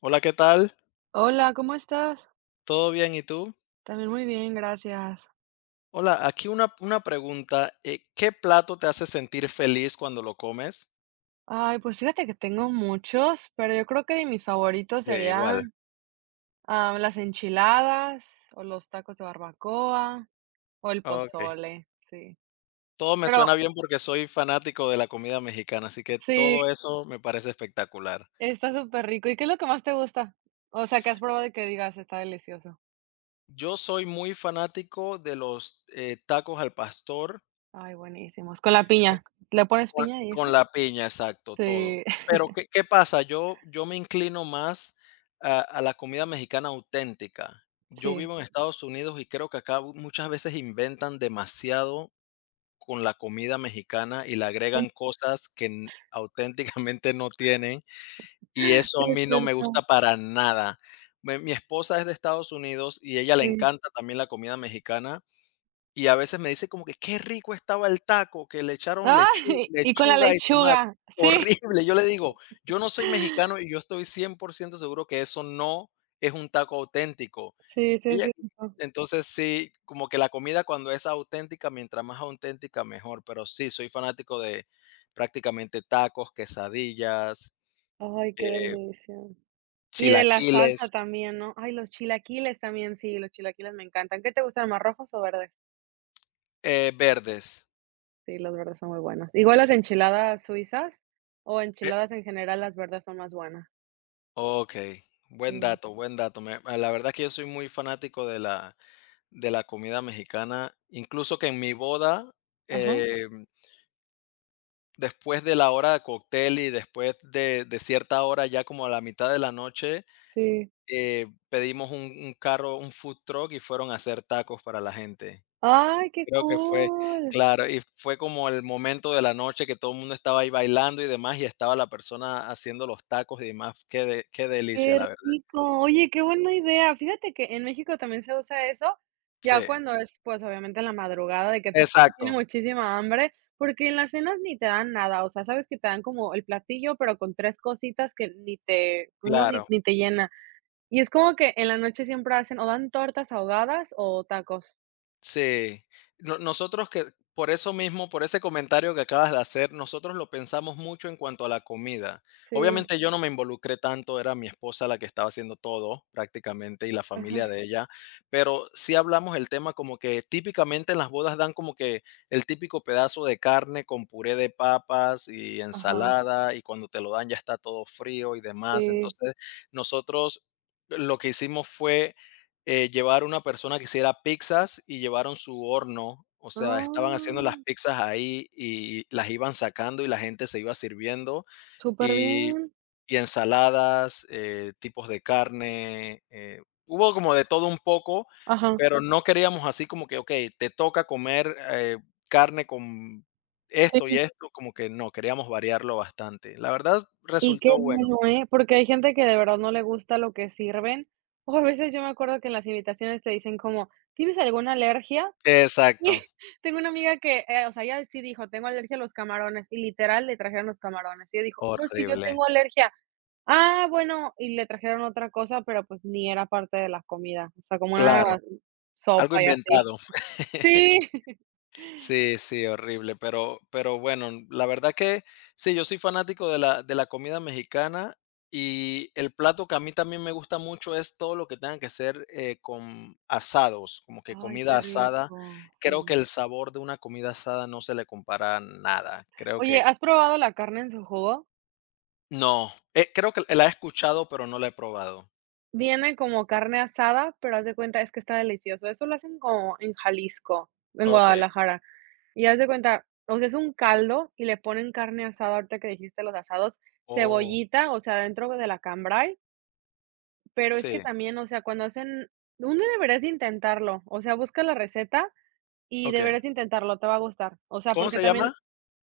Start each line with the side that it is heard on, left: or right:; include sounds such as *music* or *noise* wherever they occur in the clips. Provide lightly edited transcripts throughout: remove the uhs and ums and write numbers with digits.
left: Hola, ¿qué tal?
right: Hola, ¿cómo estás?
left: ¿Todo bien? ¿Y tú?
right: También muy bien, gracias.
left: Hola, aquí una pregunta. ¿Qué plato te hace sentir feliz cuando lo comes?
right: Ay, pues fíjate que tengo muchos, pero yo creo que de mis favoritos
left: Sí, igual.
right: serían, ah, las enchiladas, o los tacos de barbacoa, o el
left: Ok.
right: pozole, sí.
left: Todo me
right: Pero
left: suena bien porque soy fanático de la comida mexicana, así que
right: sí,
left: todo eso me parece espectacular.
right: está súper rico. ¿Y qué es lo que más te gusta? O sea, ¿qué has probado y que digas, está delicioso?
left: Yo soy muy fanático de los tacos al pastor.
right: Ay, buenísimos. Con la piña. ¿Le pones
left: Con
right: piña y
left: con
right: eso?
left: la piña, exacto, todo.
right: Sí, *laughs*
left: Pero, ¿qué pasa? Yo me inclino más a la comida mexicana auténtica. Yo
right: sí.
left: vivo en Estados Unidos y creo que acá muchas veces inventan demasiado con la comida mexicana y le
right: Sí,
left: agregan cosas que n auténticamente no tienen,
right: *laughs*
left: y
right: sí,
left: eso a
right: es
left: mí no me
right: cierto,
left: gusta para nada. Me mi esposa es de Estados Unidos y ella le
right: sí.
left: encanta también la comida mexicana, y a veces me dice como que: "Qué rico estaba el taco, que le echaron lechu
right: Ay, y con la
left: lechuga y tomate".
right: lechuga, sí.
left: Horrible. Yo le digo: "Yo no soy
right: *laughs*
left: mexicano y yo estoy 100% seguro que eso no es un taco auténtico".
right: Sí, sí es
left: Ella
right: cierto.
left: Entonces sí, como que la comida cuando es auténtica, mientras más auténtica mejor, pero sí, soy fanático de prácticamente tacos, quesadillas,
right: Ay, qué
left: eh,
right: delicia. Y de la
left: chilaquiles,
right: salsa también, ¿no? Ay, los chilaquiles también, sí, los chilaquiles me encantan. ¿Qué te gustan más, rojos o verdes?
left: verdes.
right: Sí, los verdes son muy buenos. Igual las enchiladas suizas o
left: Eh,
right: enchiladas en general, las verdes son más buenas.
left: Okey, buen
right: Sí.
left: dato, buen dato. Me La verdad que yo soy muy fanático de la comida mexicana, incluso que en mi boda,
right: Ajá,
left: eh, después de la hora de cóctel y después de cierta hora, ya como a la mitad de la noche,
right: sí.
left: pedimos un carro, un food truck, y fueron a hacer tacos para la gente.
right: Ay, qué
left: Creo que fue
right: cool.
left: Claro, y fue como el momento de la noche que todo el mundo estaba ahí bailando y demás, y estaba la persona haciendo los tacos y demás. Qué delicia,
right: Qué
left: la verdad.
right: rico. Oye, qué buena idea. Fíjate que en México también se usa eso, ya
left: Sí,
right: cuando es, pues, obviamente en la madrugada, de que todo el mundo tiene
left: exacto,
right: muchísima hambre, porque en las cenas ni te dan nada, o sea, sabes que te dan como el platillo, pero con 3 cositas que ni te pues no, ni
left: claro.
right: ni te llena. Y es como que en la noche siempre hacen o dan tortas ahogadas o tacos.
left: Sí, no, nosotros que por eso mismo, por ese comentario que acabas de hacer, nosotros lo pensamos mucho en cuanto a la comida.
right: Sí,
left: Obviamente yo no me involucré tanto, era mi esposa la que estaba haciendo todo prácticamente, y la
right: ajá,
left: familia de ella, pero sí hablamos el tema, como que típicamente en las bodas dan como que el típico pedazo de carne con puré de papas y
right: ajá,
left: ensalada, y cuando te lo dan ya está todo frío y demás.
right: sí.
left: Entonces nosotros lo que hicimos fue llevar una persona que hiciera pizzas, y llevaron su horno. O sea, estaban haciendo las
right: Ah,
left: pizzas ahí y las iban sacando y la gente se iba sirviendo
right: Súper
left: y,
right: bien.
left: y ensaladas, tipos de carne. Hubo como de todo un poco,
right: Ajá,
left: pero no queríamos así como que, ok, te toca comer carne con esto
right: sí.
left: y esto, como que no, queríamos variarlo bastante. La verdad
right: Y qué
left: resultó bueno.
right: bueno, ¿eh? Porque hay gente que de verdad no le gusta lo que sirven, o a veces yo me acuerdo que en las invitaciones te dicen como: "¿Tienes alguna alergia?".
left: Exacto.
right: *laughs* Tengo una amiga que, o sea, ella sí dijo: "Tengo alergia a los camarones", y literal le trajeron los camarones. Y ella dijo: "No, es que yo
left: Horrible.
right: tengo alergia". "Ah, bueno", y le trajeron otra cosa, pero pues ni era parte de la comida, o sea, como una
left: Claro.
right: Claro.
left: Algo
right: sopa y así.
left: inventado.
right: Sí.
left: *laughs*
right: *laughs*
left: Sí, sí, horrible, pero bueno, la verdad que sí, yo soy fanático de la comida mexicana, y el plato que a mí también me gusta mucho es todo lo que tenga que ser, con asados, como que
right: Ay, qué
left: comida asada.
right: rico,
left: Creo que
right: sí.
left: el sabor de una comida asada no se le compara a nada. Creo
right: Oye,
left: que
right: ¿has probado la carne en su jugo?
left: No, creo que la he escuchado, pero no la he probado.
right: Viene como carne asada, pero haz de cuenta, es que está delicioso. Eso lo hacen como en Jalisco, en
left: Okey.
right: Guadalajara. Y haz de cuenta, o sea, es un caldo y le ponen carne asada, ahorita que dijiste los asados,
left: Oh,
right: cebollita, o sea, dentro de la cambray, pero es que
left: sí,
right: también, o sea, cuando hacen uno deberías de intentarlo, o sea, busca la receta y
left: okey.
right: deberías de intentarlo, te va a gustar. O sea,
left: ¿Cómo
right: porque
left: se
right: también
left: llama?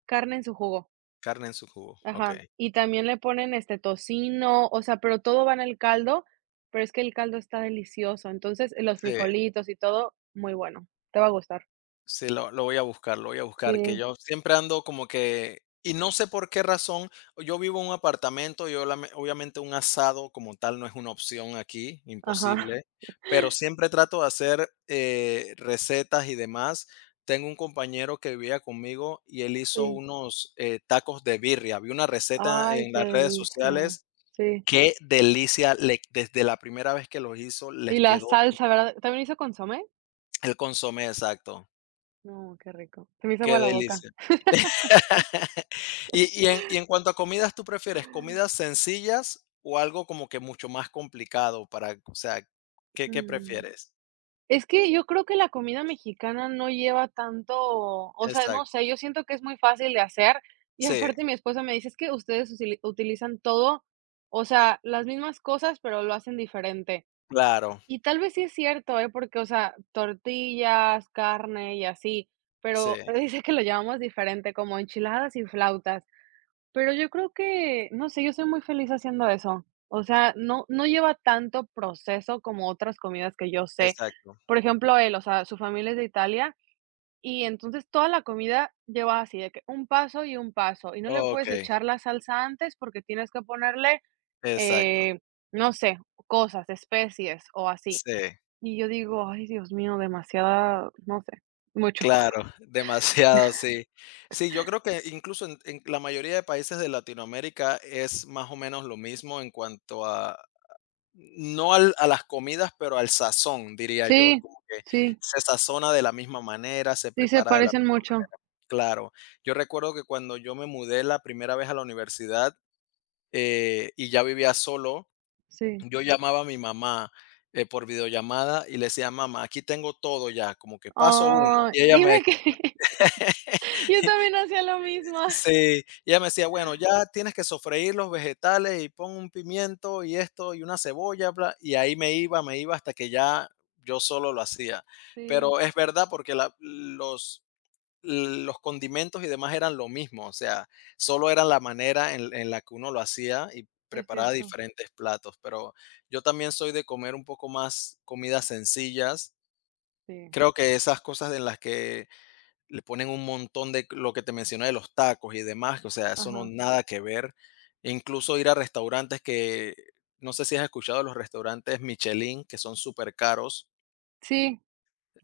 right: carne en su jugo.
left: Carne en su jugo,
right: Ajá,
left: okey.
right: y también le ponen, este, tocino, o sea, pero todo va en el caldo, pero es que el caldo está delicioso. Entonces, los
left: Sí.
right: frijolitos y todo, muy bueno, te va a gustar.
left: Sí, lo voy a buscar, lo voy a
right: Sí,
left: buscar, que yo siempre ando como que y no sé por qué razón, yo vivo en un apartamento, yo lame obviamente un asado como tal no es una opción aquí,
right: ajá, *laughs*
left: imposible, pero siempre trato de hacer, recetas y demás. Tengo un compañero que vivía conmigo y él hizo
right: sí.
left: unos, tacos de birria. Vi una receta
right: Ay,
left: en
right: qué
left: las redes
right: delicia.
left: sociales,
right: Sí.
left: qué delicia, le desde la primera vez que los hizo
right: Y
left: les
right: la
left: quedó
right: salsa, ¿verdad? ¿También hizo consomé?
left: el consomé, exacto,
right: No, qué rico. Se me hizo agua
left: qué
right: la boca.
left: delicia. Y en cuanto a comidas, ¿tú prefieres comidas sencillas o algo como que mucho más complicado para, o sea, ¿qué
right: Mm.
left: prefieres?
right: Es que yo creo que la comida mexicana no lleva tanto, o sea, no
left: Exacto.
right: sé, yo siento que es muy fácil de hacer y
left: Sí,
right: aparte mi esposa me dice: "Es que ustedes usili utilizan todo, o sea, las mismas cosas, pero lo hacen diferente".
left: claro,
right: Y tal vez sí es cierto, ¿eh? Porque, o sea, tortillas, carne y así, pero
left: sí,
right: *laughs* dice que lo llamamos diferente, como enchiladas y flautas. Pero yo creo que, no sé, yo soy muy feliz haciendo eso. O sea, no lleva tanto proceso como otras comidas que yo sé.
left: exacto.
right: Por ejemplo, él, o sea, su familia es de Italia, y entonces toda la comida lleva así de que un paso, y no le
left: Ok,
right: puedes echar la salsa antes porque tienes que ponerle,
left: exacto.
right: eh, no sé, cosas, especies o así.
left: Sí,
right: Y yo digo: "Ay, Dios mío, demasiada, no sé, mucho".
left: claro, *laughs* demasiado, sí. Sí, yo creo que incluso en la mayoría de países de Latinoamérica es más o menos lo mismo en cuanto a, no a las comidas, pero al sazón, diría yo,
right: Sí,
left: como que
right: sí,
left: se sazona de la misma manera, se
right: sí se
left: prepara de la.
right: parecen mucho,
left: Claro. Yo recuerdo que cuando yo me mudé la primera vez a la universidad, y ya vivía solo,
right: sí.
left: yo llamaba a mi mamá, por videollamada y le decía: "Mamá, aquí tengo todo ya, como que paso uno".
right: Ay,
left: Y ella
right: dime
left: me
right: que *laughs*
left: *laughs*
right: Yo también hacía lo mismo.
left: sí, ella me decía: "Bueno, ya tienes que sofreír los vegetales y pon un pimiento y esto y una cebolla, bla". Y ahí me iba, me iba, hasta que ya yo solo lo hacía.
right: Sí,
left: Pero es verdad porque la los condimentos y demás eran lo mismo, o sea, solo era la manera en la que uno lo hacía y
right: es
left: preparaba
right: cierto.
left: diferentes platos, pero yo también soy de comer un poco más comidas sencillas.
right: Sí,
left: Creo que esas cosas en las que le ponen un montón de lo que te mencioné de los tacos y demás, o sea, eso no
right: ajá.
left: nada que ver. E incluso ir a restaurantes que, no sé si has escuchado de los restaurantes Michelin, que son súper caros,
right: Sí,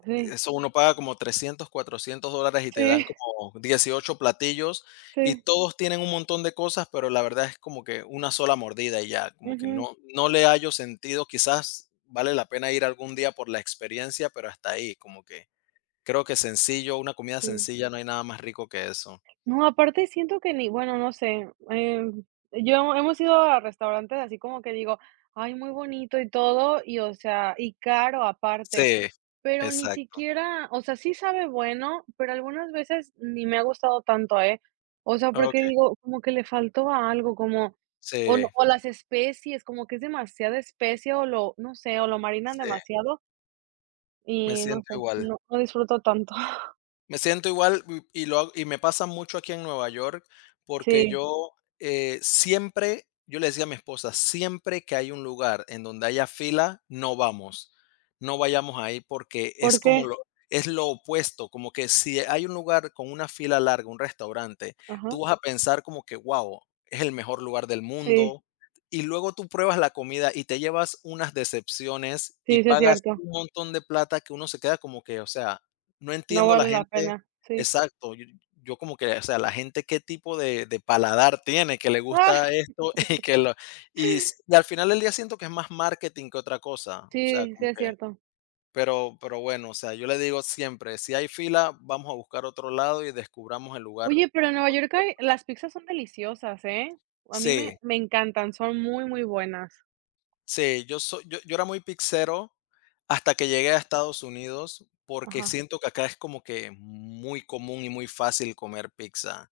right: sí,
left: eso uno paga como 300 400 dólares y te
right: sí,
left: dan como 18 platillos, y
right: sí.
left: todos tienen un montón de cosas, pero la verdad es como que una sola mordida y ya, como que
right: Ujú,
left: no le hallo sentido. Quizás vale la pena ir algún día por la experiencia, pero hasta ahí, como que creo que sencillo, una comida
right: sí.
left: sencilla, no hay nada más rico que eso.
right: No, aparte siento que ni bueno, no sé, yo hemos ido a restaurantes así como que digo: "Ay, muy bonito y todo", y, o sea, y caro aparte,
left: Sí,
right: pero ni
left: exacto.
right: siquiera, o sea, sí sabe bueno, pero algunas veces ni me ha gustado tanto, ¿eh? O sea, porque
left: Okey,
right: digo, como que le faltó a algo, como o no
left: sí,
right: o las especies, como que es demasiada especie o lo no sé, o lo marinan
left: sí,
right: demasiado
left: me
right: y no
left: siento
right: sé,
left: igual.
right: no disfruto tanto. *laughs*
left: Me siento igual y lo hago y me pasa mucho aquí en Nueva York, porque
right: Sí,
left: yo, siempre yo le decía a mi esposa: "Siempre que hay un lugar en donde haya fila, no vamos, no vayamos ahí", porque
right: ¿por
left: es como
right: qué?
left: lo es lo opuesto, como que si hay un lugar con una fila larga, un restaurante,
right: Ajá.
left: tú vas a pensar como que: "Guau, es el mejor lugar del
right: Sí,
left: mundo", y luego tú pruebas la comida y te llevas unas decepciones y
right: sí, sí es
left: pagas
right: cierto.
left: un montón de plata que uno se queda como que, o sea, no
right: No
left: entiendo la
right: vale la
left: gente,
right: pena, sí.
left: exacto, yo como que, o sea, la gente qué tipo de paladar tiene, que le
right: Ah,
left: gusta esto *laughs* y que lo y al final del día siento que es más marketing que otra cosa, o sea,
right: sí, sí
left: como
right: es
left: que
right: cierto.
left: pero bueno, o sea, yo le digo siempre: "Si hay fila, vamos a buscar otro lado y descubramos el lugar".
right: Oye, pero en Nueva York hay las pizzas son deliciosas, ¿eh? A mí me
left: Sí,
right: me encantan, son muy, muy buenas.
left: sí, yo soy yo yo era muy pixero hasta que llegué a Estados Unidos, porque
right: Ajá,
left: siento que acá es como que muy común y muy fácil comer pizza.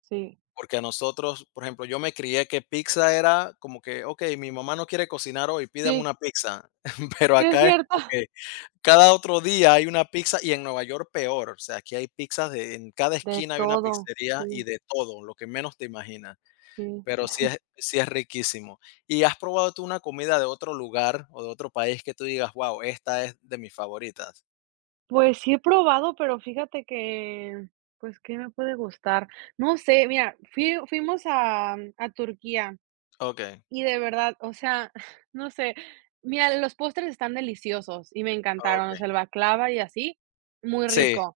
right: sí,
left: Porque a nosotros, por ejemplo, yo me crié que pizza era como que, okey, mi mamá no quiere cocinar hoy, pidan
right: sí,
left: una pizza. *laughs* Pero
right: sí es
left: acá es
right: cierto.
left: como que
right: *laughs*
left: cada otro día hay una pizza, y en Nueva York peor. O sea, aquí hay pizzas de en cada
right: De
left: esquina hay una
right: todo,
left: pizzería y
right: sí,
left: de todo, lo que menos te imaginas.
right: sí.
left: Pero sí es riquísimo. ¿Y has probado tú una comida de otro lugar o de otro país que tú digas: "Guau, esta es de mis favoritas"?
right: Pues sí he probado, pero fíjate que, pues, ¿qué me puede gustar? No sé, mira, fuimos a Turquía.
left: Okey,
right: Y de verdad, o sea, *laughs* no sé. Mira, los postres están deliciosos y me encantaron, o
left: okey.
right: sea, el baklava y así, muy
left: Sí.
right: rico,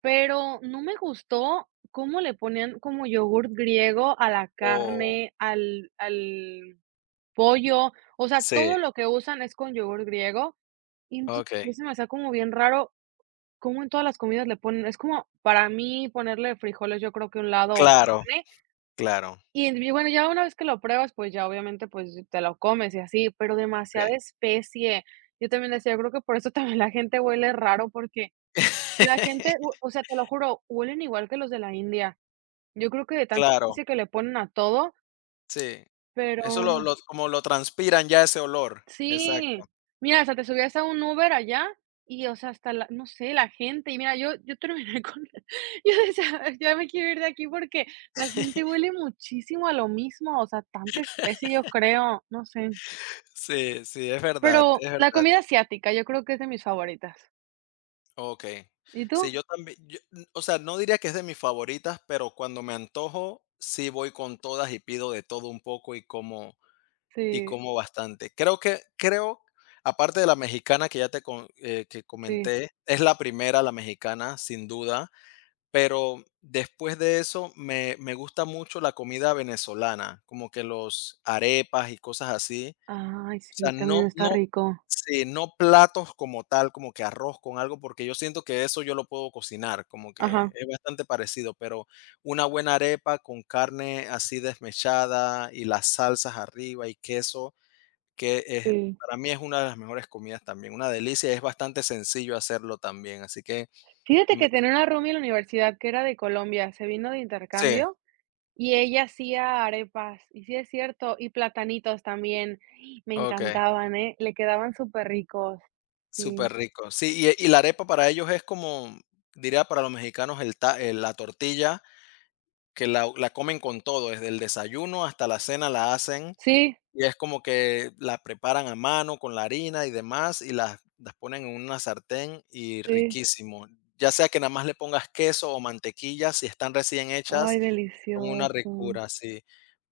right: pero no me gustó cómo le ponían como yogurt griego a la
left: Oh,
right: carne, al pollo, o sea,
left: sí,
right: todo lo que usan es con yogurt griego, y entonces a mí
left: okey.
right: se me hacía como bien raro cómo en todas las comidas le ponen es como, para mí, ponerle frijoles, yo creo que a un lado o
left: Claro,
right: carne,
left: claro.
right: y en y bueno, ya una vez que lo pruebas, pues ya obviamente, pues te lo comes y así, pero
left: Sí.
right: demasiada especie. Yo también decía, creo que por eso también la gente huele raro, porque la gente, o
left: *laughs*
right: o sea, te lo juro, huelen igual que los de la India. Yo creo que de tanta
left: Claro,
right: especie que le ponen a todo,
left: sí.
right: pero
left: Eso lo como lo transpiran ya ese olor. Exacto.
right: sí. Mira, hasta te subías a un Uber allá y, o sea, hasta la no sé, la gente. Y mira, yo terminé con *laughs* yo decía: "Ya me quiero ir de aquí", porque la gente
left: *laughs*
right: huele muchísimo a lo mismo, o sea, tanta especie, yo creo, no sé.
left: Sí, sí, es verdad,
right: Pero
left: es
right: la
left: verdad.
right: comida asiática, yo creo que es de mis favoritas.
left: Okey.
right: ¿Y tú?
left: Sí, yo también, yo, mm, o sea, no diría que es de mis favoritas, pero cuando me antojo, sí voy con todas y pido de todo un poco y
right: Sí,
left: como bastante. Creo que creo, aparte de la mexicana que ya te co que
right: sí.
left: comenté, es la primera, la mexicana, sin duda. Pero después de eso me gusta mucho la comida venezolana, como que los arepas y cosas así.
right: Ay,
left: O
right: sí,
left: sea,
right: también
left: no
right: está
left: no
right: rico.
left: sí, no platos como tal, como que arroz con algo, porque yo siento que eso yo lo puedo cocinar, como que
right: Ajá,
left: es bastante parecido, pero una buena arepa con carne así desmechada y las salsas arriba y queso, que es
right: sí.
left: para mí es una de las mejores comidas también, una delicia, es bastante sencillo hacerlo también, así que
right: Fíjate
left: me
right: que tenía una roomie en la universidad que era de Colombia, se vino de
left: sí,
right: intercambio y ella hacía arepas, y sí es cierto, y platanitos también. ¡Ay! Me
left: okey.
right: encantaban, ¿eh? Le quedaban súper ricos Sí.
left: Súper rico. Sí, y la arepa para ellos es como, diría para los mexicanos, el ta la tortilla, que la comen con todo, desde el desayuno hasta la cena la hacen,
right: Sí,
left: y es como que la preparan a mano con la harina y demás, y las ponen en una sartén y
right: sí.
left: riquísimo. Ya sea que nada más le pongas queso o mantequilla, si están recién
right: Ay,
left: hechas, son una
right: delicioso.
left: ricura, sí.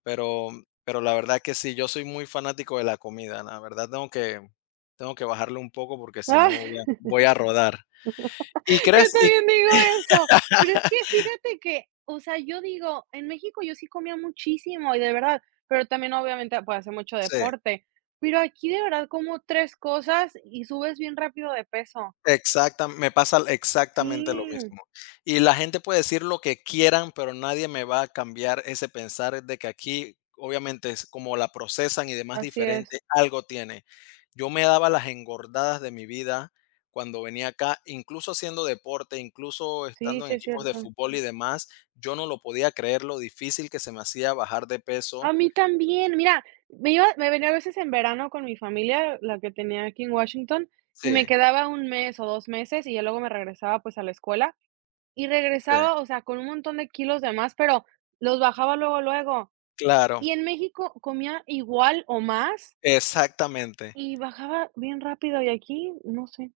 left: Pero pero la verdad que sí, yo soy muy fanático de la comida, la verdad tengo que bajarle un poco, porque si no
right: *laughs*
left: voy a rodar. ¿Y
right: Yo
left: crees? Y
right: también digo eso, pero es que fíjate que, o sea, yo digo, en México yo sí comía muchísimo y de verdad, pero también obviamente, pues, hacía mucho
left: sí.
right: deporte, pero aquí de verdad como 3 cosas y subes bien rápido de peso.
left: Exacta, me pasa exactamente lo
right: Sí,
left: mismo. Y la gente puede decir lo que quieran, pero nadie me va a cambiar ese pensar de que aquí, obviamente, es como la procesan y demás
right: así
left: diferente,
right: es.
left: algo tiene. Yo me daba las engordadas de mi vida cuando venía acá, incluso haciendo deporte, incluso
right: Sí,
left: estando en
right: sí es
left: equipos de
right: cierto.
left: fútbol y demás, yo no lo podía creer lo difícil que se me hacía bajar de
right: A
left: peso.
right: mí también, mira, me iba me venía a veces en verano con mi familia, la que tenía aquí en Washington, y me
left: Sí,
right: quedaba un mes o 2 meses y ya luego me regresaba, pues, a la escuela, Y
left: sí,
right: regresaba, o sea, con un montón de kilos de más, pero los bajaba luego, luego.
left: claro,
right: Y en México comía igual o más
left: exactamente.
right: y bajaba bien rápido, y aquí no sé.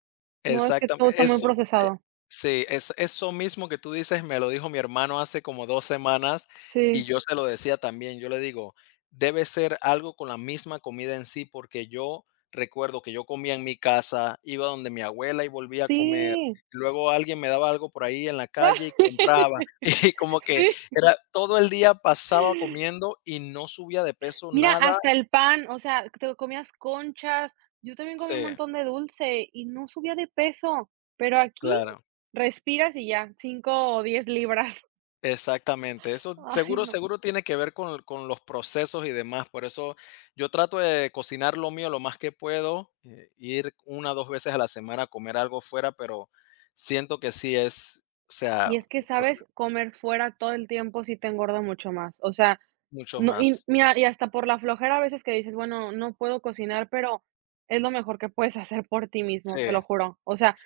right: No, es que
left: Exactamente,
right: todo está muy
left: eso, eh,
right: procesado.
left: sí, es eso mismo que tú dices me lo dijo mi hermano hace como 2 semanas,
right: Sí,
left: y yo se lo decía también. Yo le digo: "Debe ser algo con la misma comida en sí", porque yo recuerdo que yo comía en mi casa, iba donde mi abuela y volvía a comer.
right: sí.
left: Luego alguien me daba algo por ahí en la calle y
right: *laughs*
left: compraba, *laughs* y como que
right: Sí.
left: era todo el día, pasaba comiendo y no subía de peso
right: Mira,
left: nada.
right: hasta el pan, o sea, te comías conchas. Yo también comí
left: Sí,
right: un montón de dulce y no subía de peso, pero aquí
left: claro.
right: respiras y ya, 5 o 10 libras.
left: Exactamente, eso
right: *laughs* Ay,
left: seguro
right: no.
left: seguro tiene que ver con los procesos y demás, por eso yo trato de cocinar lo mío lo más que puedo, ir una o 2 veces a la semana a comer algo fuera, pero siento que sí es, o
right: Y
left: sea,
right: es que,
left: por
right: ¿sabes? Comer fuera todo el tiempo sí te engorda mucho más. O sea,
left: mucho
right: no y
left: más.
right: mira, y hasta por la flojera a veces que dices: "Bueno, no puedo cocinar", pero es lo mejor que puedes *laughs* hacer por ti mismo, te
left: Sí,
right: lo juro. O sea,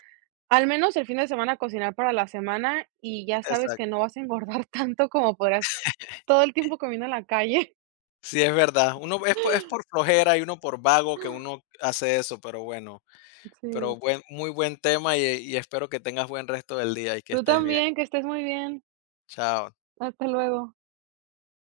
right: al menos el fin de semana cocinar para la semana y ya sabes que
left: exacto.
right: no vas a engordar *laughs* tanto como podrás todo el tiempo comiendo en la calle. *laughs*
left: Sí, es verdad. Uno es por flojera y uno por vago que uno hace eso, pero bueno,
right: Sí.
left: pero buen muy buen tema, y espero que tengas buen resto del día y que
right: Tú
left: estés bien.
right: también, que estés muy bien.
left: Chao.
right: Hasta luego.